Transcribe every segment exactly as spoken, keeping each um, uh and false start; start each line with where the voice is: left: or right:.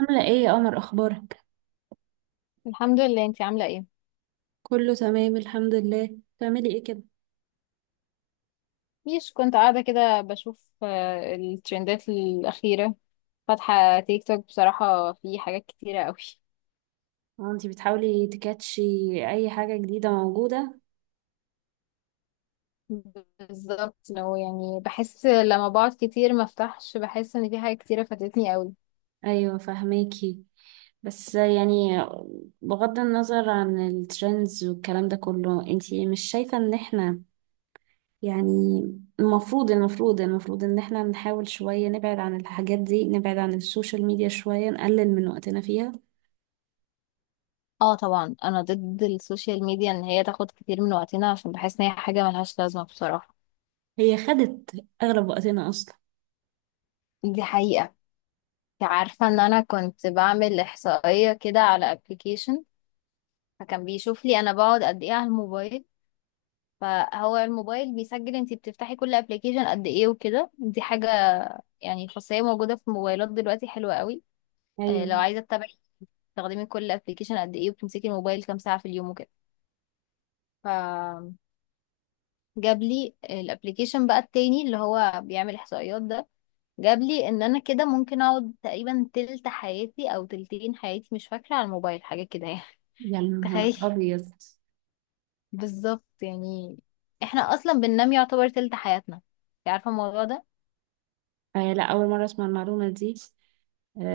right: عاملة ايه يا قمر، اخبارك؟
left: الحمد لله، انتي عاملة ايه؟
right: كله تمام الحمد لله. بتعملي ايه كده؟
left: مش كنت قاعدة كده بشوف آه، الترندات الأخيرة. فاتحة تيك توك، بصراحة في حاجات كتيرة قوي.
right: هو انتي بتحاولي تكاتشي اي حاجة جديدة موجودة؟
left: بالظبط، لو يعني بحس لما بقعد كتير ما افتحش، بحس ان في حاجات كتيرة فاتتني قوي.
right: ايوه فهماكي. بس يعني بغض النظر عن الترندز والكلام ده كله، انتي مش شايفة ان احنا، يعني، المفروض المفروض المفروض ان احنا نحاول شوية نبعد عن الحاجات دي، نبعد عن السوشيال ميديا شوية، نقلل من وقتنا فيها.
left: اه طبعا، انا ضد السوشيال ميديا ان هي تاخد كتير من وقتنا، عشان بحس ان هي حاجة ملهاش لازمة بصراحة.
right: هي خدت اغلب وقتنا اصلا.
left: دي حقيقة. انت عارفة ان انا كنت بعمل احصائية كده على ابلكيشن، فكان بيشوف لي انا بقعد قد ايه على الموبايل. فهو الموبايل بيسجل انتي بتفتحي كل ابلكيشن قد ايه وكده، دي حاجة يعني خاصية موجودة في موبايلات دلوقتي حلوة قوي. آه، لو
right: ايوه.
left: عايزة تتابعي تستخدمي كل ابلكيشن قد ايه وبتمسكي الموبايل كام ساعة في اليوم وكده، فجاب لي الابلكيشن بقى التاني اللي هو بيعمل احصائيات ده، جاب لي ان انا كده ممكن اقعد تقريبا تلت حياتي او تلتين حياتي، مش فاكرة، على الموبايل حاجة كده يعني.
right: يا نهار
left: تخيلي.
right: ابيض!
left: بالظبط يعني، احنا اصلا بننام يعتبر تلت حياتنا، انتي عارفة الموضوع ده؟
right: آه لا، أول مرة أسمع المعلومة دي.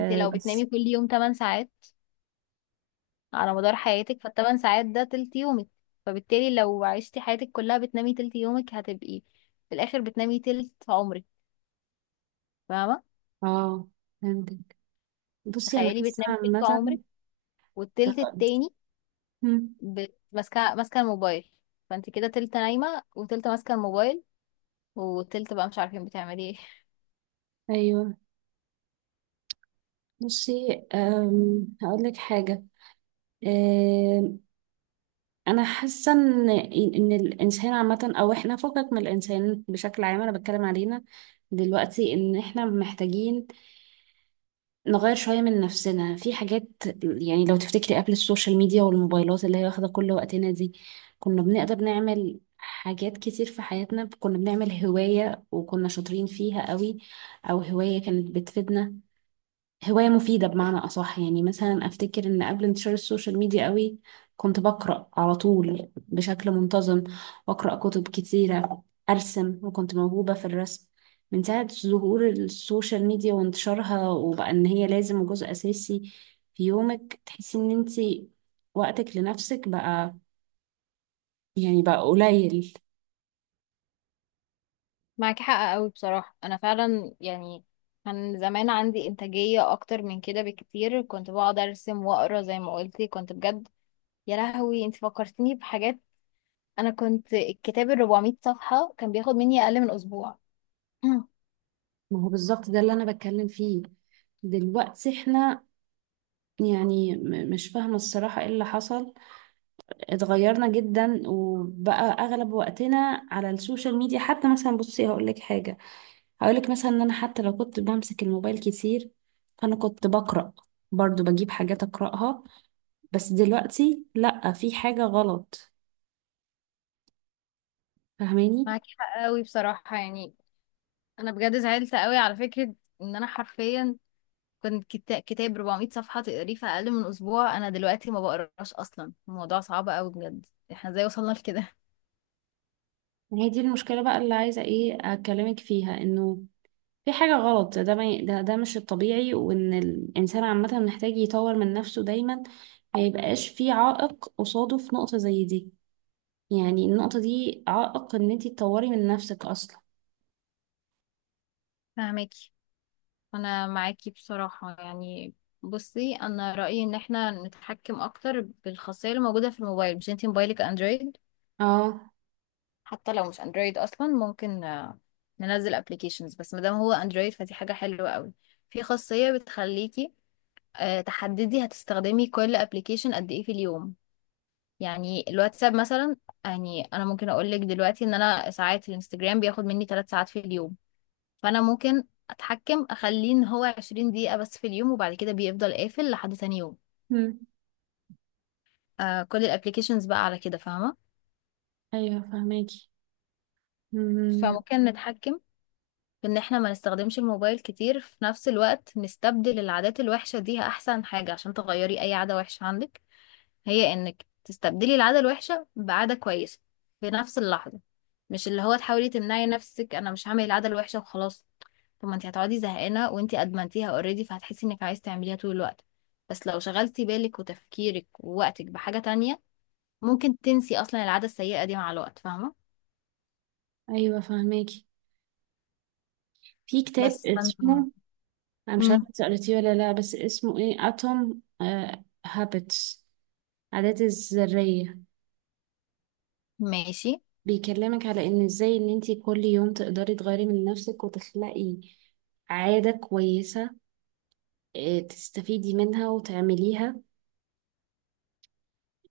left: انت لو بتنامي
right: بس.
left: كل يوم تمانية ساعات على مدار حياتك، فالثمان ساعات ده تلت يومك، فبالتالي لو عشتي حياتك كلها بتنامي تلت يومك، هتبقي في الاخر بتنامي تلت عمرك، فاهمه؟
right: اه فهمتك. بصي أنا
left: تخيلي
right: حاسة
left: بتنامي تلت
right: عامة.
left: عمرك، والتلت التاني
right: مم،
left: ب- ماسكه ماسكه الموبايل. فانت كده تلت نايمه وتلت ماسكه الموبايل، وتلت بقى مش عارفين بتعملي ايه.
right: أيوه. بصي هقول لك حاجة. آم، أنا حاسة إن إن الإنسان عامة، أو إحنا فكك من الإنسان بشكل عام، أنا بتكلم علينا دلوقتي، إن إحنا محتاجين نغير شوية من نفسنا في حاجات. يعني لو تفتكري قبل السوشيال ميديا والموبايلات اللي هي واخدة كل وقتنا دي، كنا بنقدر نعمل حاجات كتير في حياتنا. كنا بنعمل هواية وكنا شاطرين فيها قوي، أو هواية كانت بتفيدنا، هواية مفيدة بمعنى أصح. يعني مثلا أفتكر إن قبل انتشار السوشيال ميديا قوي، كنت بقرأ على طول بشكل منتظم، وأقرأ كتب كتيرة، أرسم وكنت موهوبة في الرسم. من ساعة ظهور السوشيال ميديا وانتشارها وبقى إن هي لازم وجزء أساسي في يومك، تحسي إن أنتي وقتك لنفسك بقى، يعني بقى قليل.
left: معاكي حق قوي بصراحه، انا فعلا يعني كان زمان عندي إنتاجية أكتر من كده بكتير، كنت بقعد أرسم وأقرأ زي ما قلتي، كنت بجد. يا لهوي، انت فكرتني بحاجات. انا كنت الكتاب ال أربعمية صفحة كان بياخد مني اقل من اسبوع. مم.
right: ما هو بالظبط ده اللي أنا بتكلم فيه. دلوقتي احنا، يعني، م- مش فاهمة الصراحة ايه اللي حصل. اتغيرنا جدا وبقى اغلب وقتنا على السوشيال ميديا. حتى مثلا بصي هقول لك حاجه، هقول لك مثلا ان انا حتى لو كنت بمسك الموبايل كتير، فانا كنت بقرا برضو، بجيب حاجات اقراها. بس دلوقتي لا، في حاجه غلط. فاهماني؟
left: معاكي حق قوي بصراحة يعني، أنا بجد زعلت قوي على فكرة إن أنا حرفيا كنت كتا- كتاب أربعمية صفحة تقريه في أقل من أسبوع. أنا دلوقتي ما بقراش أصلا، الموضوع صعب قوي بجد. احنا ازاي وصلنا لكده؟
right: هي دي المشكله بقى اللي عايزه ايه اكلمك فيها، انه في حاجة غلط. ده ما ي- ده ده مش الطبيعي، وإن الإنسان عامة محتاج يطور من نفسه دايما، ما يبقاش في عائق قصاده في نقطة زي دي. يعني النقطة دي عائق ان انتي تطوري من نفسك اصلا.
left: فهماكي. أنا معاكي بصراحة يعني. بصي، أنا رأيي إن احنا نتحكم أكتر بالخاصية اللي موجودة في الموبايل. مش انتي موبايلك أندرويد؟
right: اه.
left: حتى لو مش اندرويد اصلا ممكن آه، ننزل ابلكيشنز، بس مادام هو اندرويد فدي حاجه حلوه قوي. في خاصيه بتخليكي آه، تحددي هتستخدمي كل ابلكيشن قد ايه في اليوم. يعني الواتساب مثلا، يعني انا ممكن اقول لك دلوقتي ان انا ساعات الانستجرام بياخد مني تلاتة ساعات في اليوم. فانا ممكن اتحكم اخليه ان هو عشرين دقيقه بس في اليوم، وبعد كده بيفضل قافل لحد تاني يوم.
right: مم.
left: آه، كل الابلكيشنز بقى على كده، فاهمه؟
right: ايوه فهماكي. مم.
left: فممكن نتحكم ان احنا ما نستخدمش الموبايل كتير. في نفس الوقت نستبدل العادات الوحشة دي، احسن حاجة عشان تغيري اي عادة وحشة عندك هي انك تستبدلي العادة الوحشة بعادة كويسة في نفس اللحظة، مش اللي هو تحاولي تمنعي نفسك انا مش هعمل العادة الوحشة وخلاص. طب ما انت هتقعدي زهقانة وانت ادمنتيها اوريدي، فهتحسي انك عايز تعمليها طول الوقت. بس لو شغلتي بالك وتفكيرك ووقتك بحاجة تانية، ممكن تنسي اصلا العادة السيئة دي مع الوقت، فاهمة؟
right: ايوه فهماكي. في كتاب
left: بس فانت.
right: اسمه، انا مش عارفة
left: مم.
right: إنتي قريتيه ولا لا، بس اسمه ايه، اتوم هابتس، عادات الذرية.
left: ماشي.
right: بيكلمك على ان ازاي ان انتي كل يوم تقدري تغيري من نفسك وتخلقي عادة كويسة، آه، تستفيدي منها وتعمليها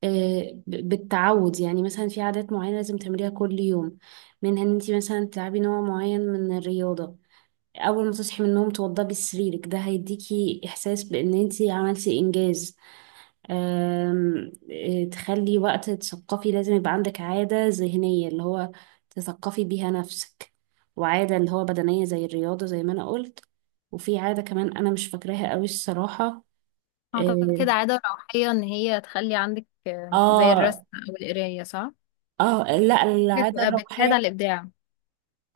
right: آه، ب- بالتعود. يعني مثلا في عادات معينة لازم تعمليها كل يوم، منها ان انتي مثلا تلعبي نوع معين من الرياضة. اول ما تصحي من النوم توضبي سريرك، ده هيديكي احساس بان انتي عملتي انجاز. آم، آه، تخلي وقت تثقفي، لازم يبقى عندك عادة ذهنية اللي هو تثقفي بيها نفسك، وعادة اللي هو بدنية زي الرياضة زي ما انا قلت. وفي عادة كمان انا مش فاكراها قوي الصراحة.
left: اعتقد عادة روحية ان هي تخلي عندك آه، زي الرسم
right: اه.
left: او القراية، صح؟
right: اه آه، لا، العادة
left: بتبقى بتساعد على
right: الروحية.
left: الابداع.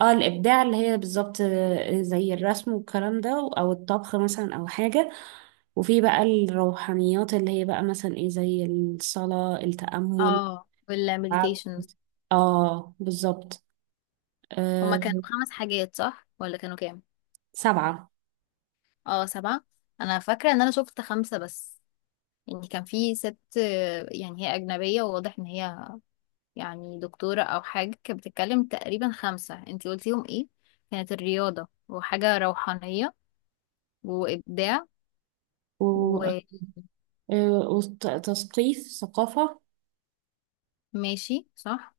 right: اه الابداع، اللي هي بالظبط آه، زي الرسم والكلام ده، او الطبخ مثلا، او حاجه. وفي بقى الروحانيات اللي هي بقى مثلا ايه، زي الصلاه، التامل،
left: اه، والمديتيشن.
right: التعبد. اه بالظبط.
left: هما
right: آه
left: كانوا خمس حاجات، صح؟ ولا كانوا كام؟
right: سبعه.
left: اه، سبعة. انا فاكرة ان انا شفت خمسة بس. يعني كان في ست، آه، يعني هي اجنبية وواضح ان هي يعني دكتورة او حاجة، كانت بتتكلم تقريبا خمسة. انتي قلتيهم ايه؟ كانت الرياضة وحاجة روحانية وابداع،
right: و...
left: وماشي،
right: آه وتثقيف، ثقافه.
left: صح؟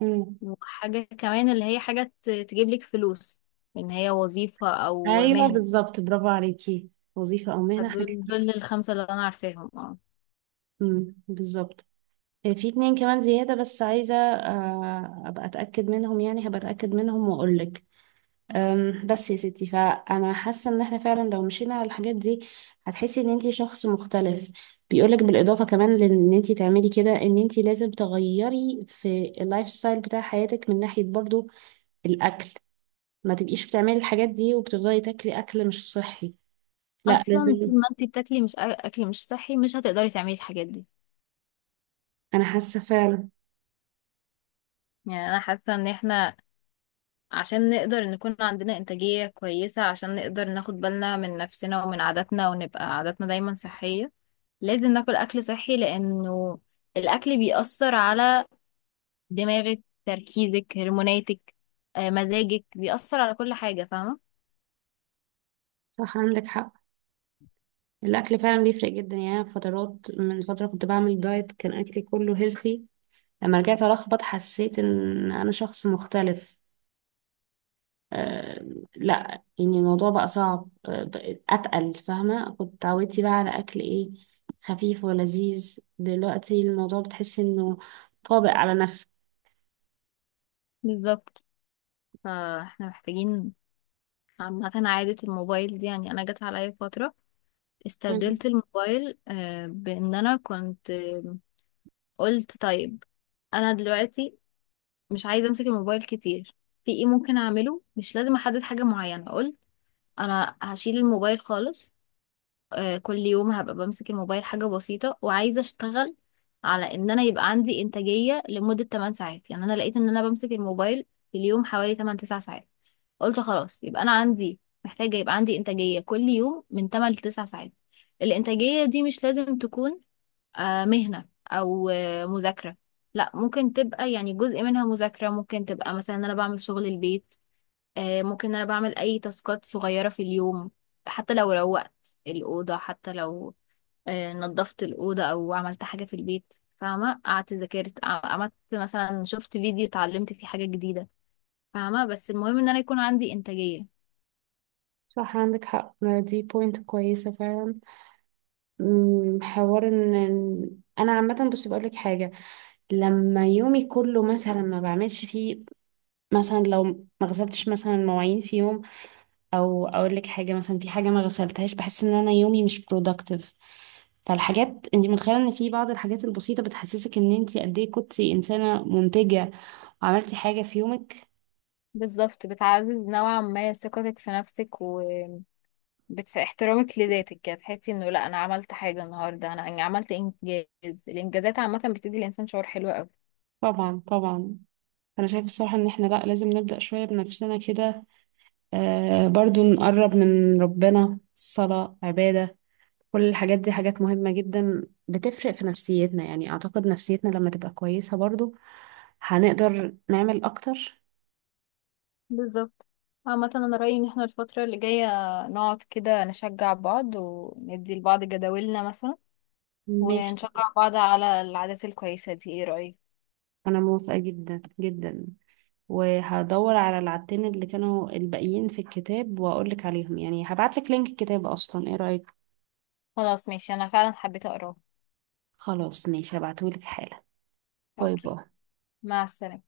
right: مم.
left: وحاجة كمان اللي هي حاجة ت- تجيب لك فلوس، ان هي وظيفة او
right: ايوه
left: مهنة.
right: بالظبط، برافو عليكي. وظيفه او مهنه، حاجه
left: فدول دول
right: كده.
left: الخمسة اللي انا عارفاهم اه.
right: مم، بالظبط. آه، في اتنين كمان زياده، بس عايزه آه، ابقى اتاكد منهم، يعني هبقى اتاكد منهم واقول لك. أم، بس يا ستي، فانا حاسه ان احنا فعلا لو مشينا على الحاجات دي، هتحسي ان انتي شخص مختلف. بيقولك بالاضافه كمان لان انتي تعملي كده، ان انتي لازم تغيري في اللايف ستايل بتاع حياتك، من ناحيه برضو الاكل. ما تبقيش بتعملي الحاجات دي وبتفضلي تاكلي اكل مش صحي، لا
left: اصلا
right: لازم.
left: طول ما انت بتاكلي مش أ- اكل مش صحي، مش هتقدري تعملي الحاجات دي.
right: انا حاسه فعلا.
left: يعني انا حاسة ان احنا عشان نقدر نكون عندنا انتاجية كويسة، عشان نقدر ناخد بالنا من نفسنا ومن عاداتنا ونبقى عاداتنا دايما صحية، لازم ناكل اكل صحي، لانه الاكل بيأثر على دماغك، تركيزك، هرموناتك، آه، مزاجك، بيأثر على كل حاجة، فاهمة؟
right: صح عندك حق، الاكل فعلا بيفرق جدا. يعني أنا في فترات، من فتره كنت بعمل دايت، كان اكلي كله هيلثي. لما رجعت الخبط، حسيت ان انا شخص مختلف. آه، لا يعني الموضوع بقى صعب، آه، بقى اتقل. فاهمه؟ كنت اتعودتي بقى على اكل ايه، خفيف ولذيذ، دلوقتي الموضوع بتحسي انه طابق على نفسك.
left: بالظبط. فاحنا محتاجين عامة عادة الموبايل دي، يعني أنا جت عليا فترة
right: مم.
left: استبدلت الموبايل آه، بإن أنا كنت آه، قلت طيب، أنا دلوقتي مش عايزة أمسك الموبايل كتير. في إيه ممكن أعمله؟ مش لازم أحدد حاجة معينة. قلت أنا هشيل الموبايل خالص. آه، كل يوم هبقى بمسك الموبايل حاجة بسيطة، وعايزة اشتغل على ان انا يبقى عندي انتاجية لمدة تمن ساعات. يعني انا لقيت ان انا بمسك الموبايل في اليوم حوالي تمانية تسعة ساعات. قلت خلاص، يبقى انا عندي، محتاجة يبقى عندي انتاجية كل يوم من تمانية ل تسعة ساعات. الانتاجية دي مش لازم تكون آه، مهنة او آه، مذاكرة. لا، ممكن تبقى يعني جزء منها مذاكرة، ممكن تبقى مثلا ان انا بعمل شغل البيت. آه، ممكن انا بعمل اي تاسكات صغيرة في اليوم، حتى لو روقت الأوضة، حتى لو آه، نظفت الأوضة او عملت حاجة في البيت. فاهمة، قعدت ذاكرت، ع- عملت مثلا شفت فيديو اتعلمت فيه حاجة جديدة. فاهمة، بس المهم ان انا يكون عندي إنتاجية.
right: صح عندك حق، ما دي بوينت كويسة فعلا. مم، حوار ان إن- انا عامة بس بقول لك حاجة، لما يومي كله مثلا ما بعملش فيه، مثلا لو ما غسلتش مثلا المواعين في يوم، او اقول لك حاجه مثلا، في حاجه ما غسلتهاش، بحس ان انا يومي مش productive. فالحاجات انت متخيله ان في بعض الحاجات البسيطه بتحسسك ان انت قد ايه كنتي انسانه منتجه وعملتي حاجه في يومك.
left: بالظبط، بتعزز نوعا ما ثقتك في نفسك وباحترامك لذاتك كده، تحسي انه لا انا عملت حاجة النهاردة. انا أنا عملت انجاز، الانجازات عامة بتدي الانسان شعور حلو قوي.
right: طبعا طبعا. انا شايفه الصراحه ان احنا لا، لازم نبدا شويه بنفسنا كده. آه برضو نقرب من ربنا، صلاه، عباده، كل الحاجات دي حاجات مهمه جدا، بتفرق في نفسيتنا. يعني اعتقد نفسيتنا لما تبقى كويسه، برضو هنقدر نعمل اكتر.
left: بالظبط. عامة أنا رأيي إن احنا الفترة اللي جاية نقعد كده نشجع بعض، وندي لبعض جداولنا مثلا،
right: ماشي،
left: ونشجع بعض على العادات الكويسة دي. ايه رأيك؟
right: انا موافقة جدا جدا. وهدور على العدتين اللي كانوا الباقيين في الكتاب واقولك عليهم، يعني هبعتلك لينك الكتاب اصلا، ايه رأيك؟
left: خلاص ماشي، أنا فعلا حبيت أقراه.
right: خلاص ماشي، هبعتهولك حالا. باي
left: أوكي،
right: باي.
left: مع السلامة.